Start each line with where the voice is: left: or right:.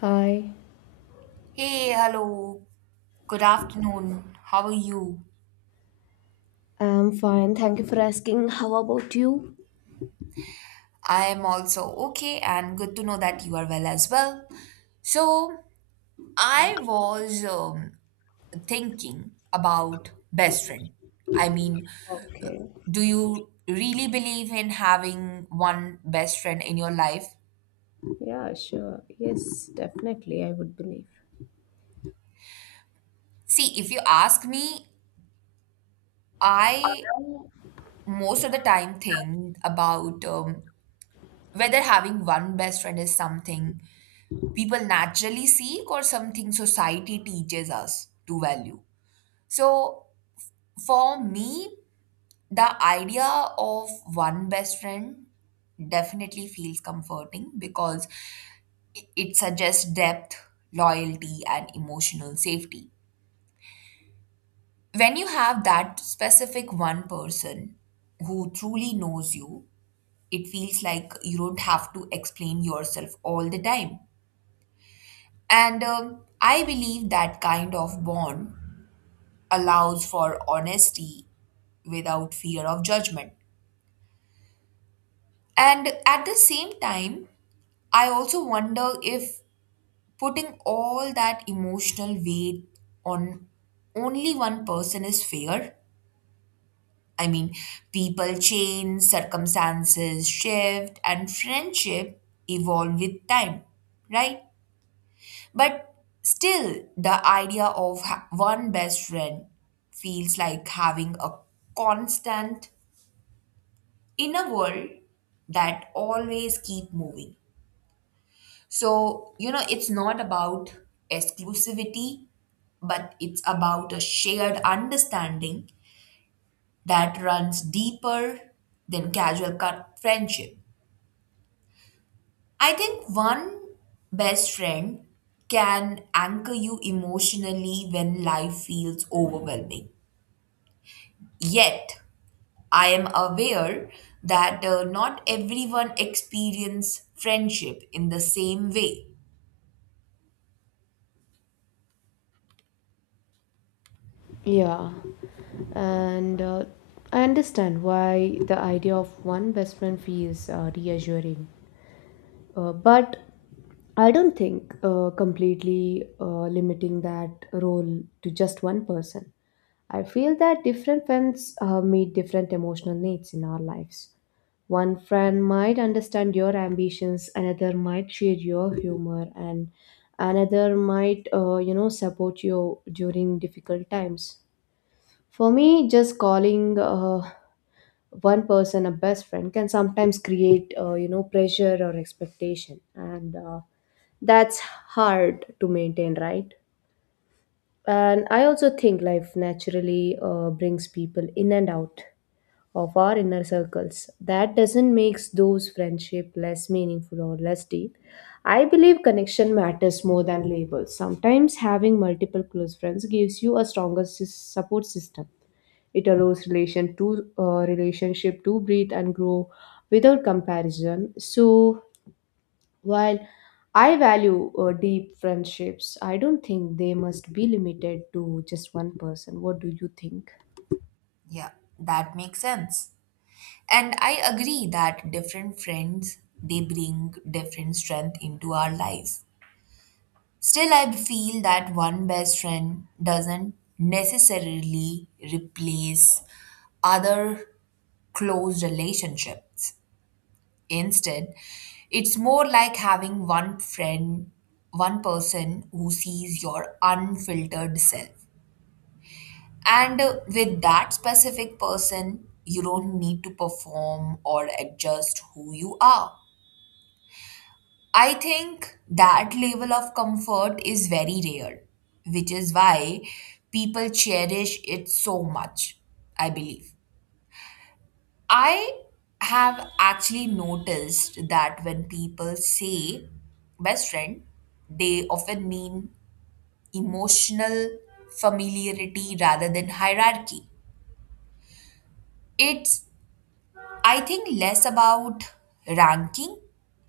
left: Hi.
right: Hey, hello. Good afternoon. How are you?
left: I'm fine. Thank you for asking. How about you?
right: I am also okay and good to know that you are well as well. So, I was thinking about best friend. I mean,
left: Okay.
right: do you really believe in having one best friend in your life?
left: Yeah, sure. Yes, definitely, I would believe.
right: See, if you ask me, I most of the time think about whether having one best friend is something people naturally seek or something society teaches us to value. So, for me, the idea of one best friend definitely feels comforting because it suggests depth, loyalty, and emotional safety. When you have that specific one person who truly knows you, it feels like you don't have to explain yourself all the time. And I believe that kind of bond allows for honesty without fear of judgment. And at the same time, I also wonder if putting all that emotional weight on only one person is fair. I mean, people change, circumstances shift, and friendship evolve with time, right? But still, the idea of one best friend feels like having a constant in a world that always keep moving, so you know it's not about exclusivity but it's about a shared understanding that runs deeper than casual friendship. I think one best friend can anchor you emotionally when life feels overwhelming, yet I am aware that not everyone experience friendship in the same way.
left: Yeah, and I understand why the idea of one best friend feels reassuring. But I don't think completely limiting that role to just one person. I feel that different friends meet different emotional needs in our lives. One friend might understand your ambitions, another might share your humor, and another might, you know, support you during difficult times. For me, just calling one person a best friend can sometimes create, you know, pressure or expectation, and that's hard to maintain, right? And I also think life naturally brings people in and out of our inner circles. That doesn't make those friendship less meaningful or less deep. I believe connection matters more than labels. Sometimes having multiple close friends gives you a stronger support system. It allows relationship to breathe and grow without comparison. So while I value deep friendships, I don't think they must be limited to just one person. What do you think?
right: Yeah, that makes sense. And I agree that different friends they bring different strength into our lives. Still I feel that one best friend doesn't necessarily replace other close relationships. Instead, it's more like having one friend, one person who sees your unfiltered self. And with that specific person, you don't need to perform or adjust who you are. I think that level of comfort is very rare, which is why people cherish it so much, I believe. I have actually noticed that when people say best friend, they often mean emotional familiarity rather than hierarchy. It's I think less about ranking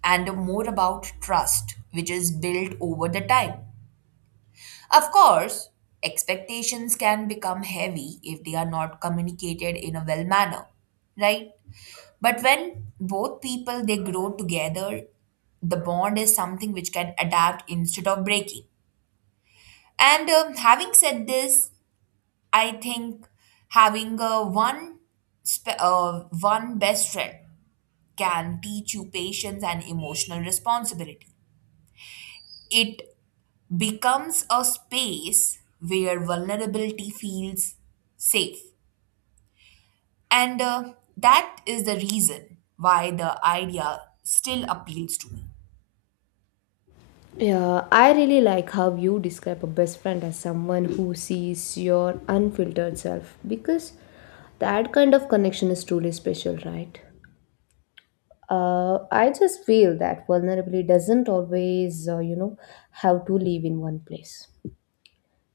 right: and more about trust, which is built over the time. Of course, expectations can become heavy if they are not communicated in a well manner, right? But when both people they grow together, the bond is something which can adapt instead of breaking. And having said this, I think having one best friend can teach you patience and emotional responsibility. It becomes a space where vulnerability feels safe. And that is the reason why the idea still appeals to me.
left: Yeah, I really like how you describe a best friend as someone who sees your unfiltered self because that kind of connection is truly special, right? I just feel that vulnerability doesn't always, you know, have to live in one place.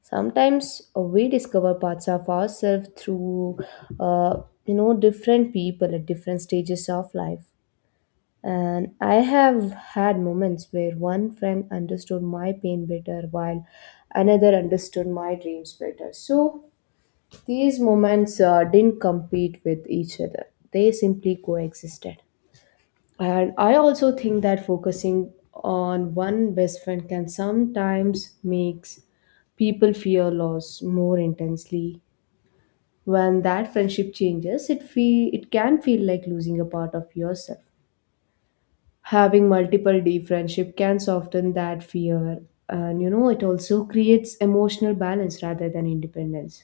left: Sometimes we discover parts of ourselves through, uh, you know, different people at different stages of life. And I have had moments where one friend understood my pain better while another understood my dreams better. So these moments didn't compete with each other, they simply coexisted. And I also think that focusing on one best friend can sometimes makes people fear loss more intensely. When that friendship changes, it can feel like losing a part of yourself. Having multiple deep friendship can soften that fear, and you know it also creates emotional balance rather than independence.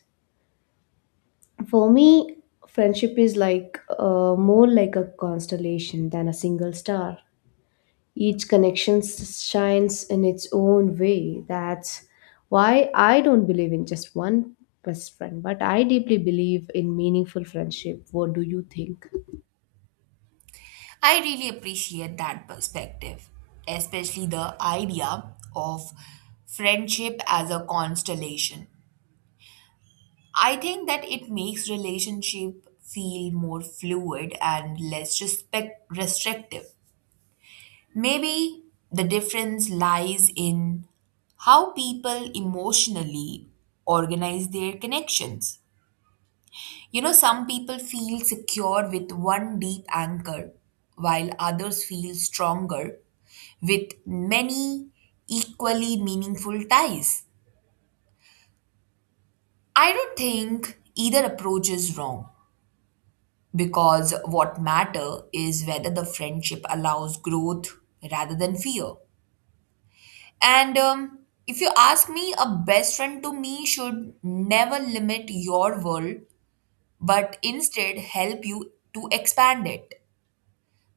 left: For me, friendship is more like a constellation than a single star. Each connection shines in its own way. That's why I don't believe in just one best friend, but I deeply believe in meaningful friendship. What do you think?
right: I really appreciate that perspective, especially the idea of friendship as a constellation. I think that it makes relationship feel more fluid and less respect restrictive. Maybe the difference lies in how people emotionally organize their connections. You know, some people feel secure with one deep anchor, while others feel stronger with many equally meaningful ties. I don't think either approach is wrong because what matter is whether the friendship allows growth rather than fear. And if you ask me, a best friend to me should never limit your world, but instead help you to expand it.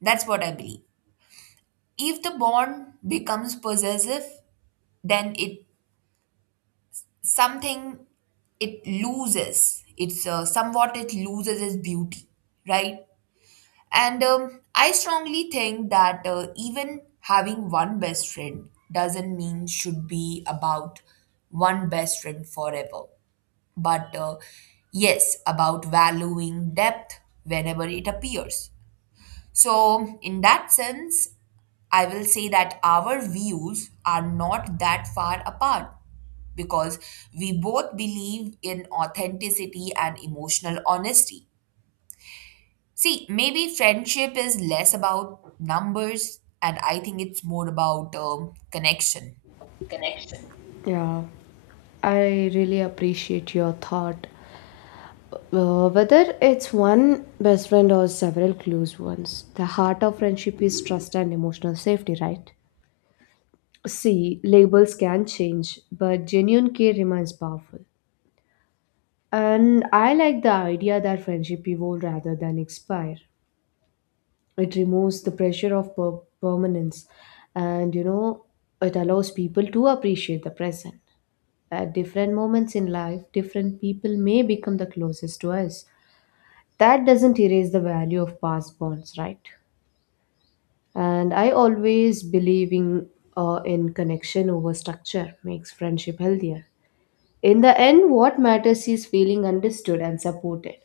right: That's what I believe. If the bond becomes possessive, then something it loses. It's somewhat it loses its beauty, right? And I strongly think that even having one best friend doesn't mean should be about one best friend forever but yes, about valuing depth whenever it appears. So, in that sense, I will say that our views are not that far apart because we both believe in authenticity and emotional honesty. See, maybe friendship is less about numbers, and I think it's more about connection.
left: Connection. Yeah, I really appreciate your thought. Whether it's one best friend or several close ones, the heart of friendship is trust and emotional safety, right? See, labels can change, but genuine care remains powerful. And I like the idea that friendship evolve rather than expire. It removes the pressure of permanence and you know it allows people to appreciate the present. At different moments in life, different people may become the closest to us. That doesn't erase the value of past bonds, right? And I always believe in connection over structure makes friendship healthier. In the end, what matters is feeling understood and supported.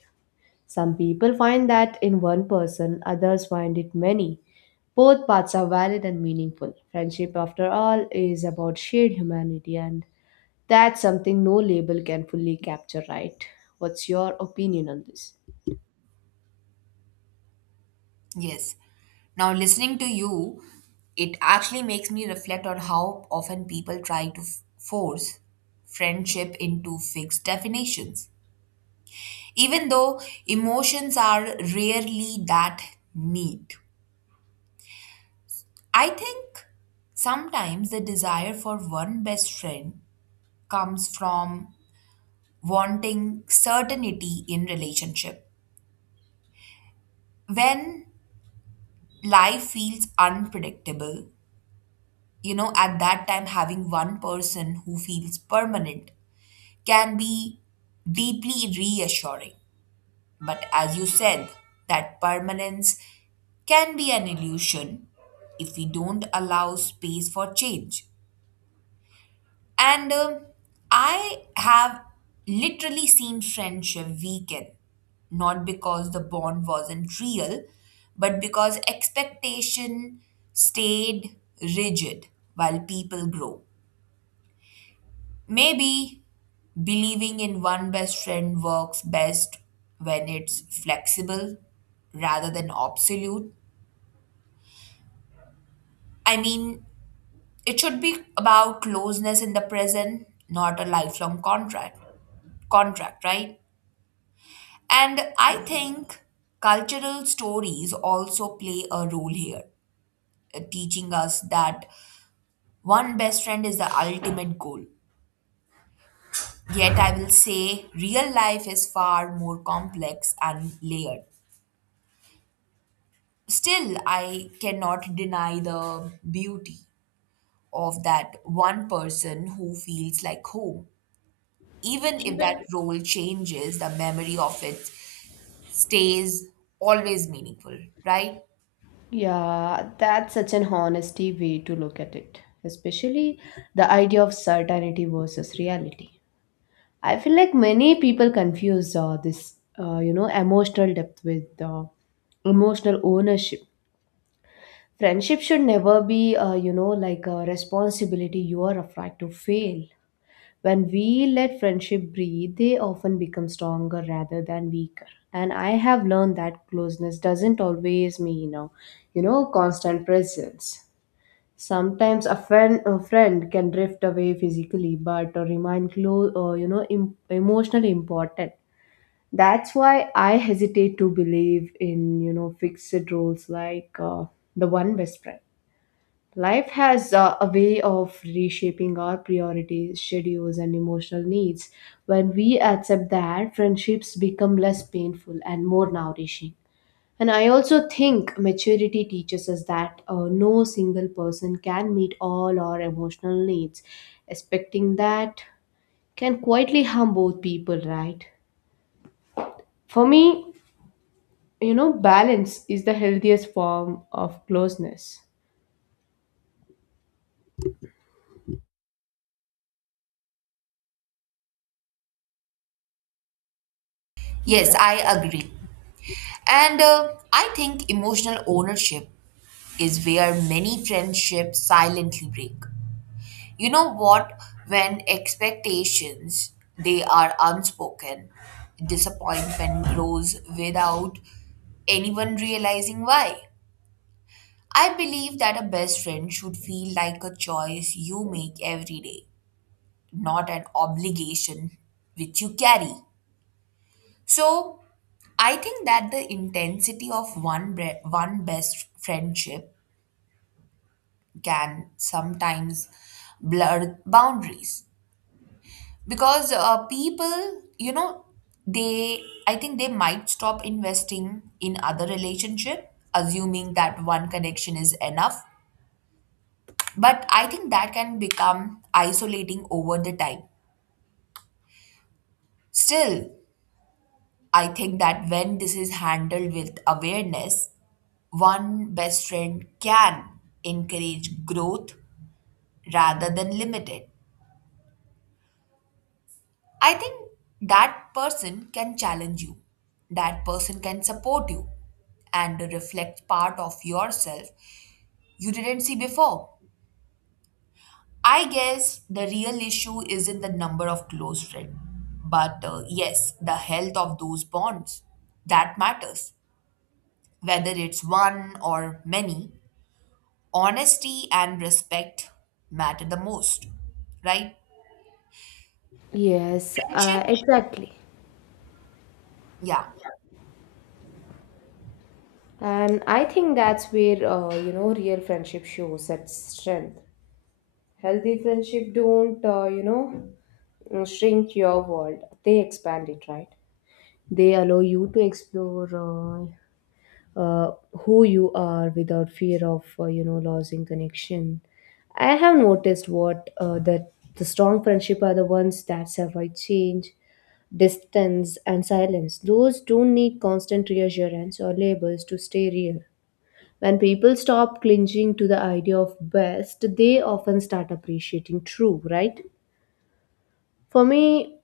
left: Some people find that in one person, others find it many. Both paths are valid and meaningful. Friendship, after all, is about shared humanity, and that's something no label can fully capture, right? What's your opinion on this?
right: Yes. Now, listening to you, it actually makes me reflect on how often people try to force friendship into fixed definitions, even though emotions are rarely that neat. I think sometimes the desire for one best friend comes from wanting certainty in relationship when life feels unpredictable. You know, at that time having one person who feels permanent can be deeply reassuring, but as you said that permanence can be an illusion if we don't allow space for change. And I have literally seen friendship weaken not because the bond wasn't real but because expectation stayed rigid while people grow. Maybe believing in one best friend works best when it's flexible rather than absolute. I mean, it should be about closeness in the present, not a lifelong contract. Contract, right? And I think cultural stories also play a role here, teaching us that one best friend is the ultimate goal. Yet I will say real life is far more complex and layered. Still, I cannot deny the beauty of that one person who feels like home, even if that
left: Even.
right: role changes, the memory of it stays always meaningful, right?
left: Yeah, that's such an honesty way to look at it, especially the idea of certainty versus reality. I feel like many people confuse this, you know, emotional depth with emotional ownership. Friendship should never be, you know, like a responsibility you are afraid to fail. When we let friendship breathe, they often become stronger rather than weaker. And I have learned that closeness doesn't always mean, you know, constant presence. Sometimes a friend can drift away physically, but remain close, you know, emotionally important. That's why I hesitate to believe in, you know, fixed rules like the one best friend. Life has a way of reshaping our priorities, schedules, and emotional needs. When we accept that, friendships become less painful and more nourishing. And I also think maturity teaches us that no single person can meet all our emotional needs. Expecting that can quietly harm both people, right? For me, you know, balance is the healthiest form of closeness.
right: Yes, yeah. I agree. And I think emotional ownership is where many friendships silently break. You know what? When expectations they are unspoken, disappointment grows without anyone realizing why. I believe that a best friend should feel like a choice you make every day, not an obligation which you carry. So, I think that the intensity of one best friendship can sometimes blur boundaries, because people you know they I think they might stop investing in other relationship assuming that one connection is enough, but I think that can become isolating over the time. Still I think that when this is handled with awareness, one best friend can encourage growth rather than limit it. I think that person can challenge you. That person can support you and reflect part of yourself you didn't see before. I guess the real issue isn't the number of close friends, but yes, the health of those bonds. That matters. Whether it's one or many, honesty and respect matter the most, right?
left: Yes,
right: Friendship?
left: exactly.
right: Yeah,
left: And I think that's where you know real friendship shows its strength. Healthy friendship don't you know shrink your world; they expand it, right? They allow you to explore who you are without fear of you know losing connection. I have noticed what that the strong friendship are the ones that survive change, distance, and silence. Those don't need constant reassurance or labels to stay real. When people stop clinging to the idea of best, they often start appreciating true, right? For me,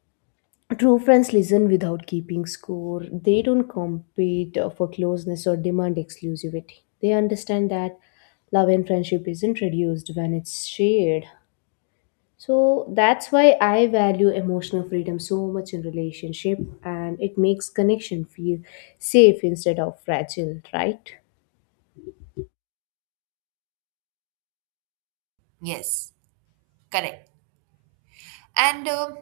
left: true friends listen without keeping score. They don't compete for closeness or demand exclusivity. They understand that love and friendship isn't reduced when it's shared. So that's why I value emotional freedom so much in relationship and it makes connection feel safe instead of fragile, right?
right: yes, correct. And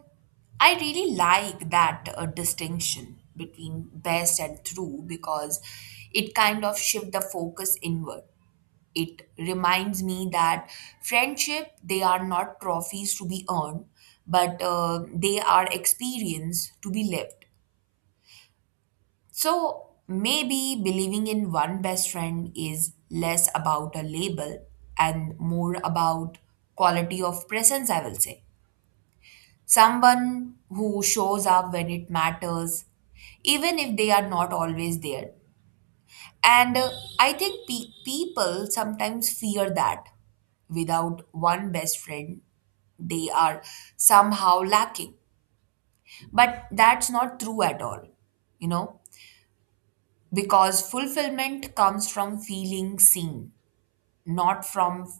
right: I really like that distinction between best and true because it kind of shift the focus inward. It reminds me that friendship they are not trophies to be earned, but they are experience to be lived. So maybe believing in one best friend is less about a label and more about quality of presence. I will say. Someone who shows up when it matters, even if they are not always there. And I think people sometimes fear that without one best friend, they are somehow lacking. But that's not true at all, you know, because fulfillment comes from feeling seen, not from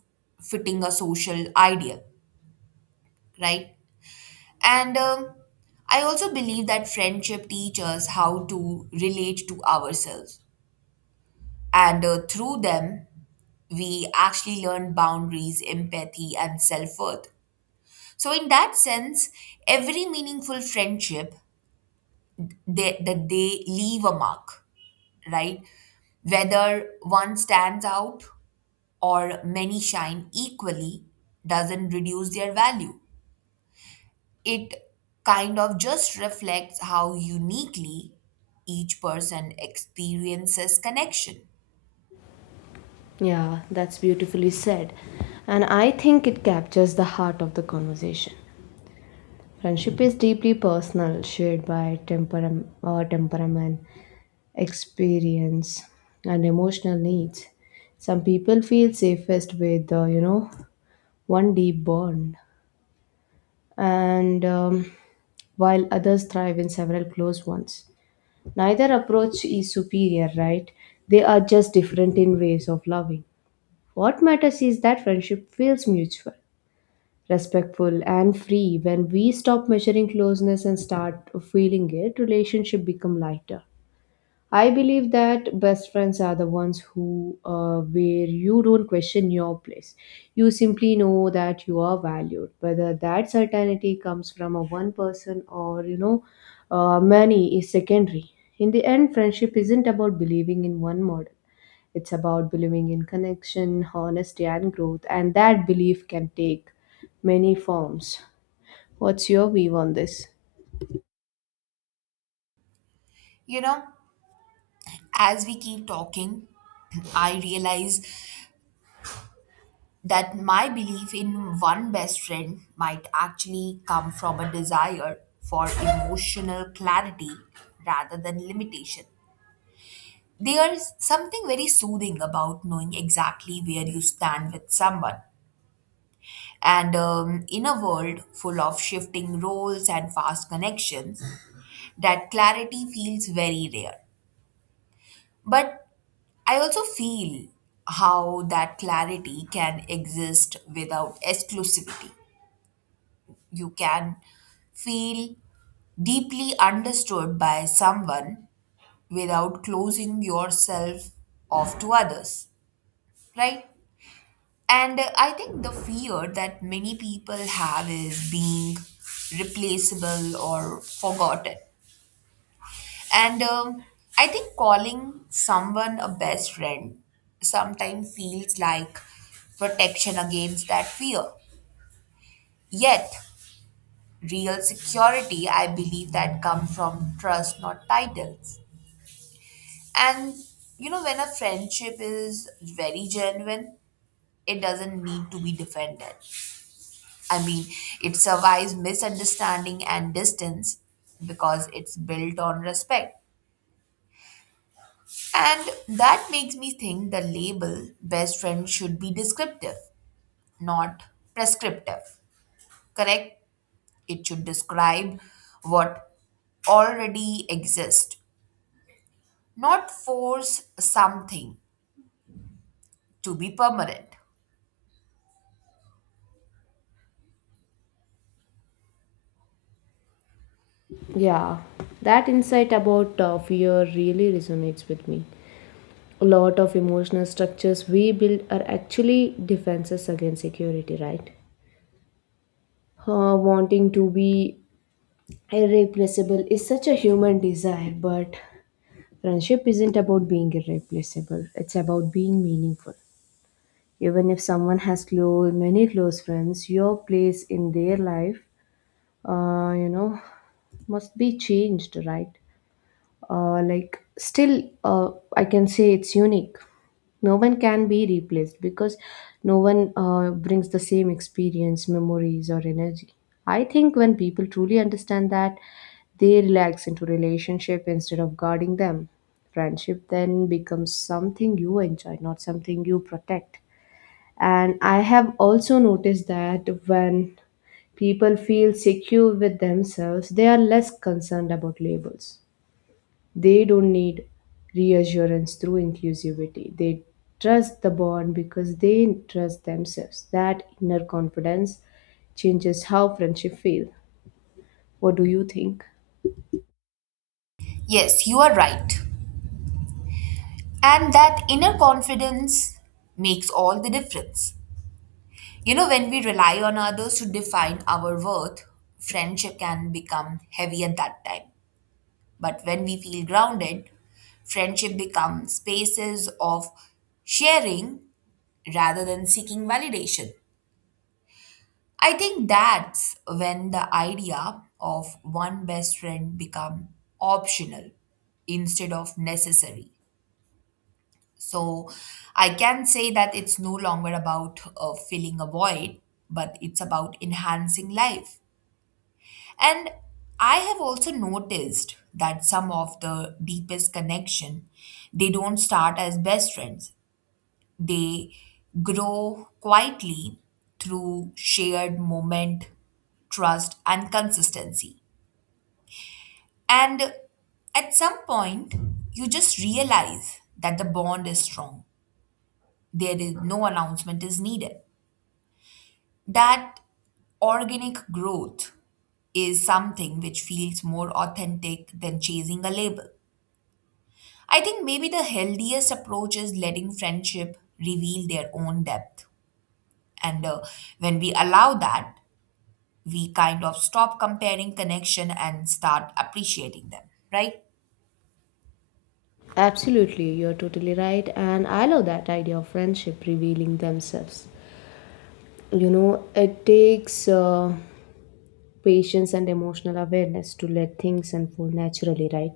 right: fitting a social ideal, right? And I also believe that friendship teaches us how to relate to ourselves. And through them, we actually learn boundaries, empathy, and self worth. So, in that sense, every meaningful friendship that they leave a mark, right? Whether one stands out or many shine equally doesn't reduce their value. It kind of just reflects how uniquely each person experiences connection.
left: Yeah, that's beautifully said. And I think it captures the heart of the conversation. Friendship is deeply personal, shared by temperam- or temperament, experience, and emotional needs. Some people feel safest with, you know, one deep bond, and while others thrive in several close ones. Neither approach is superior, right? They are just different in ways of loving. What matters is that friendship feels mutual, respectful, and free. When we stop measuring closeness and start feeling it, relationship become lighter. I believe that best friends are the ones who, where you don't question your place. You simply know that you are valued. Whether that certainty comes from a one person or you know, many is secondary. In the end, friendship isn't about believing in one model. It's about believing in connection, honesty, and growth, and that belief can take many forms. What's your view on this?
right: You know, as we keep talking, I realize that my belief in one best friend might actually come from a desire for emotional clarity rather than limitation. There's something very soothing about knowing exactly where you stand with someone. And in a world full of shifting roles and fast connections, that clarity feels very rare. But I also feel how that clarity can exist without exclusivity. You can feel deeply understood by someone without closing yourself off to others, right? And I think the fear that many people have is being replaceable or forgotten. And I think calling someone a best friend sometimes feels like protection against that fear. Yet, real security, I believe, that comes from trust, not titles. And you know, when a friendship is very genuine, it doesn't need to be defended. I mean, it survives misunderstanding and distance because it's built on respect. And that makes me think the label best friend should be descriptive, not prescriptive. Correct? It should describe what already exists, not force something to be permanent.
left: Yeah, that insight about fear really resonates with me. A lot of emotional structures we build are actually defenses against security, right? Wanting to be irreplaceable is such a human desire, but friendship isn't about being irreplaceable, it's about being meaningful. Even if someone has many close friends, your place in their life, you know, must be changed, right? Like, still, I can say it's unique. No one can be replaced because no one brings the same experience, memories, or energy. I think when people truly understand that, they relax into relationship instead of guarding them. Friendship then becomes something you enjoy, not something you protect. And I have also noticed that when people feel secure with themselves, they are less concerned about labels. They don't need reassurance through inclusivity. They trust the bond because they trust themselves. That inner confidence changes how friendship feels. What do you think?
right: Yes, you are right. And that inner confidence makes all the difference. You know, when we rely on others to define our worth, friendship can become heavy at that time. But when we feel grounded, friendship becomes spaces of sharing rather than seeking validation. I think that's when the idea of one best friend become optional instead of necessary. So I can say that it's no longer about filling a void, but it's about enhancing life. And I have also noticed that some of the deepest connection, they don't start as best friends. They grow quietly through shared moment, trust, and consistency. And at some point, you just realize that the bond is strong. There is no announcement is needed. That organic growth is something which feels more authentic than chasing a label. I think maybe the healthiest approach is letting friendship reveal their own depth. And when we allow that, we kind of stop comparing connection and start appreciating them, right?
left: Absolutely, you're totally right. And I love that idea of friendship revealing themselves. You know, it takes. Patience and emotional awareness to let things unfold naturally, right?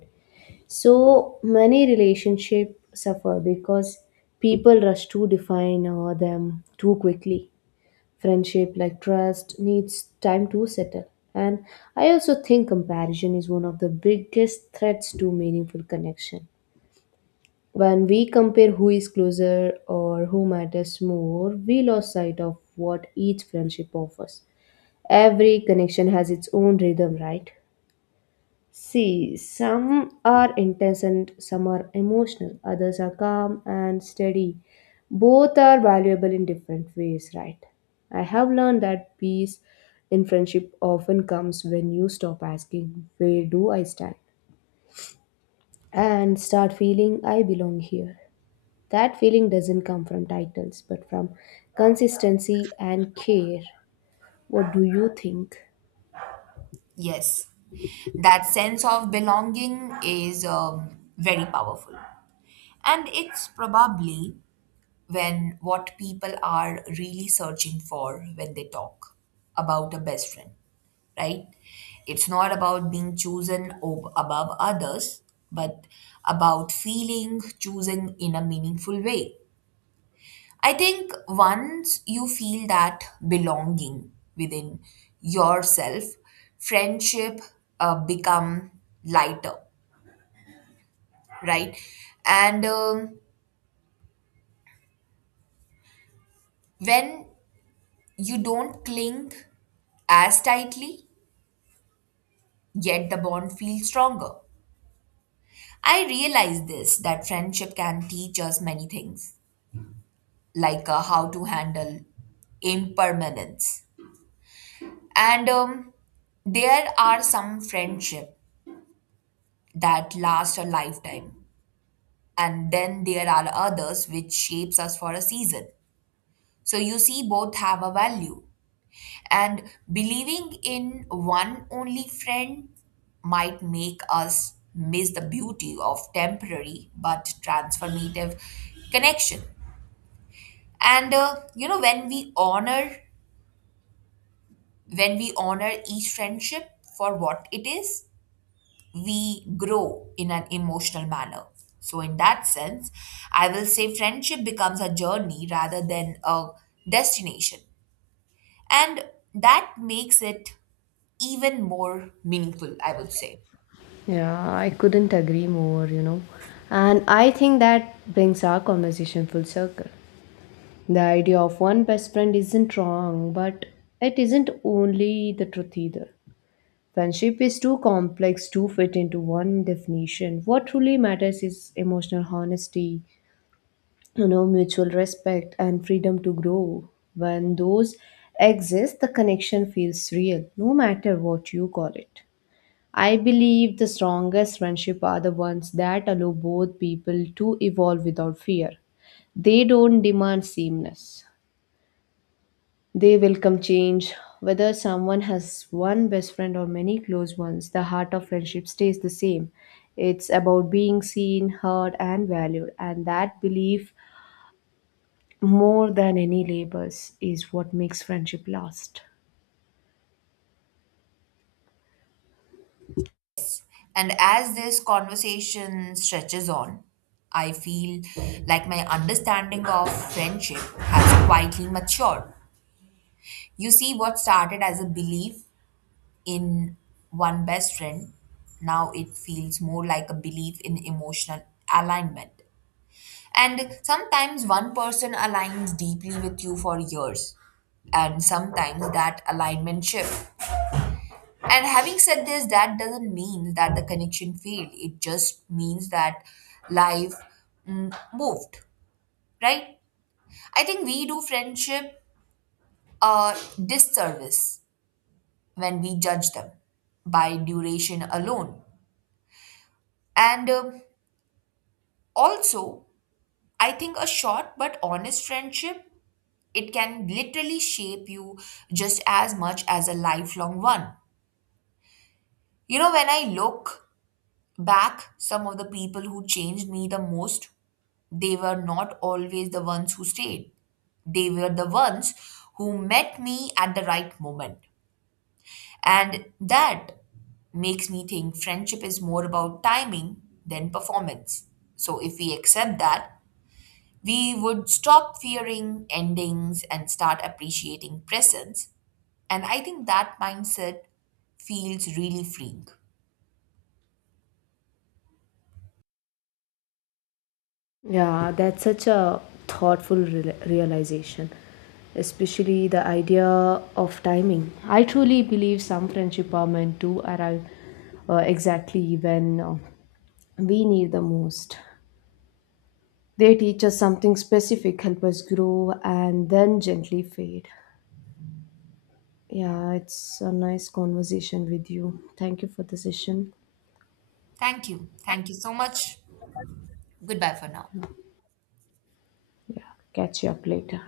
left: So many relationships suffer because people rush to define them too quickly. Friendship, like trust, needs time to settle. And I also think comparison is one of the biggest threats to meaningful connection. When we compare who is closer or who matters more, we lose sight of what each friendship offers. Every connection has its own rhythm, right? See, some are intense and some are emotional, others are calm and steady. Both are valuable in different ways, right? I have learned that peace in friendship often comes when you stop asking, "Where do I stand?" and start feeling "I belong here." That feeling doesn't come from titles but from consistency and care. What do you think?
right: Yes. That sense of belonging is very powerful. And it's probably when what people are really searching for when they talk about a best friend. Right? It's not about being above others, but about feeling chosen in a meaningful way. I think once you feel that belonging within yourself, friendship become lighter, right? And when you don't cling as tightly, yet the bond feels stronger. I realize this that friendship can teach us many things like how to handle impermanence. And there are some friendship that last a lifetime, and then there are others which shapes us for a season. So you see, both have a value, and believing in one only friend might make us miss the beauty of temporary but transformative connection. And you know, when we honor each friendship for what it is, we grow in an emotional manner. So, in that sense, I will say friendship becomes a journey rather than a destination. And that makes it even more meaningful, I would say.
left: Yeah, I couldn't agree more, you know. And I think that brings our conversation full circle. The idea of one best friend isn't wrong, but it isn't only the truth either. Friendship is too complex to fit into one definition. What truly matters is emotional honesty, you know, mutual respect, and freedom to grow. When those exist, the connection feels real, no matter what you call it. I believe the strongest friendship are the ones that allow both people to evolve without fear. They don't demand sameness. They welcome change. Whether someone has one best friend or many close ones, the heart of friendship stays the same. It's about being seen, heard, and valued, and that belief, more than any labels, is what makes friendship last.
right: And as this conversation stretches on, I feel like my understanding of friendship has quietly matured. You see, what started as a belief in one best friend, now it feels more like a belief in emotional alignment. And sometimes one person aligns deeply with you for years, and sometimes that alignment shifts. And having said this, that doesn't mean that the connection failed, it just means that life moved, right? I think we do friendship a disservice when we judge them by duration alone. And also, I think a short but honest friendship it can literally shape you just as much as a lifelong one. You know, when I look back, some of the people who changed me the most, they were not always the ones who stayed. They were the ones who met me at the right moment. And that makes me think friendship is more about timing than performance. So if we accept that, we would stop fearing endings and start appreciating presence. And I think that mindset feels really freeing.
left: Yeah, that's such a thoughtful realization, especially the idea of timing. I truly believe some friendship are meant to arrive exactly when we need the most. They teach us something specific, help us grow, and then gently fade. Yeah, it's a nice conversation with you. Thank you for the session.
right: Thank you. Thank you so much. Goodbye for now.
left: Yeah, catch you up later.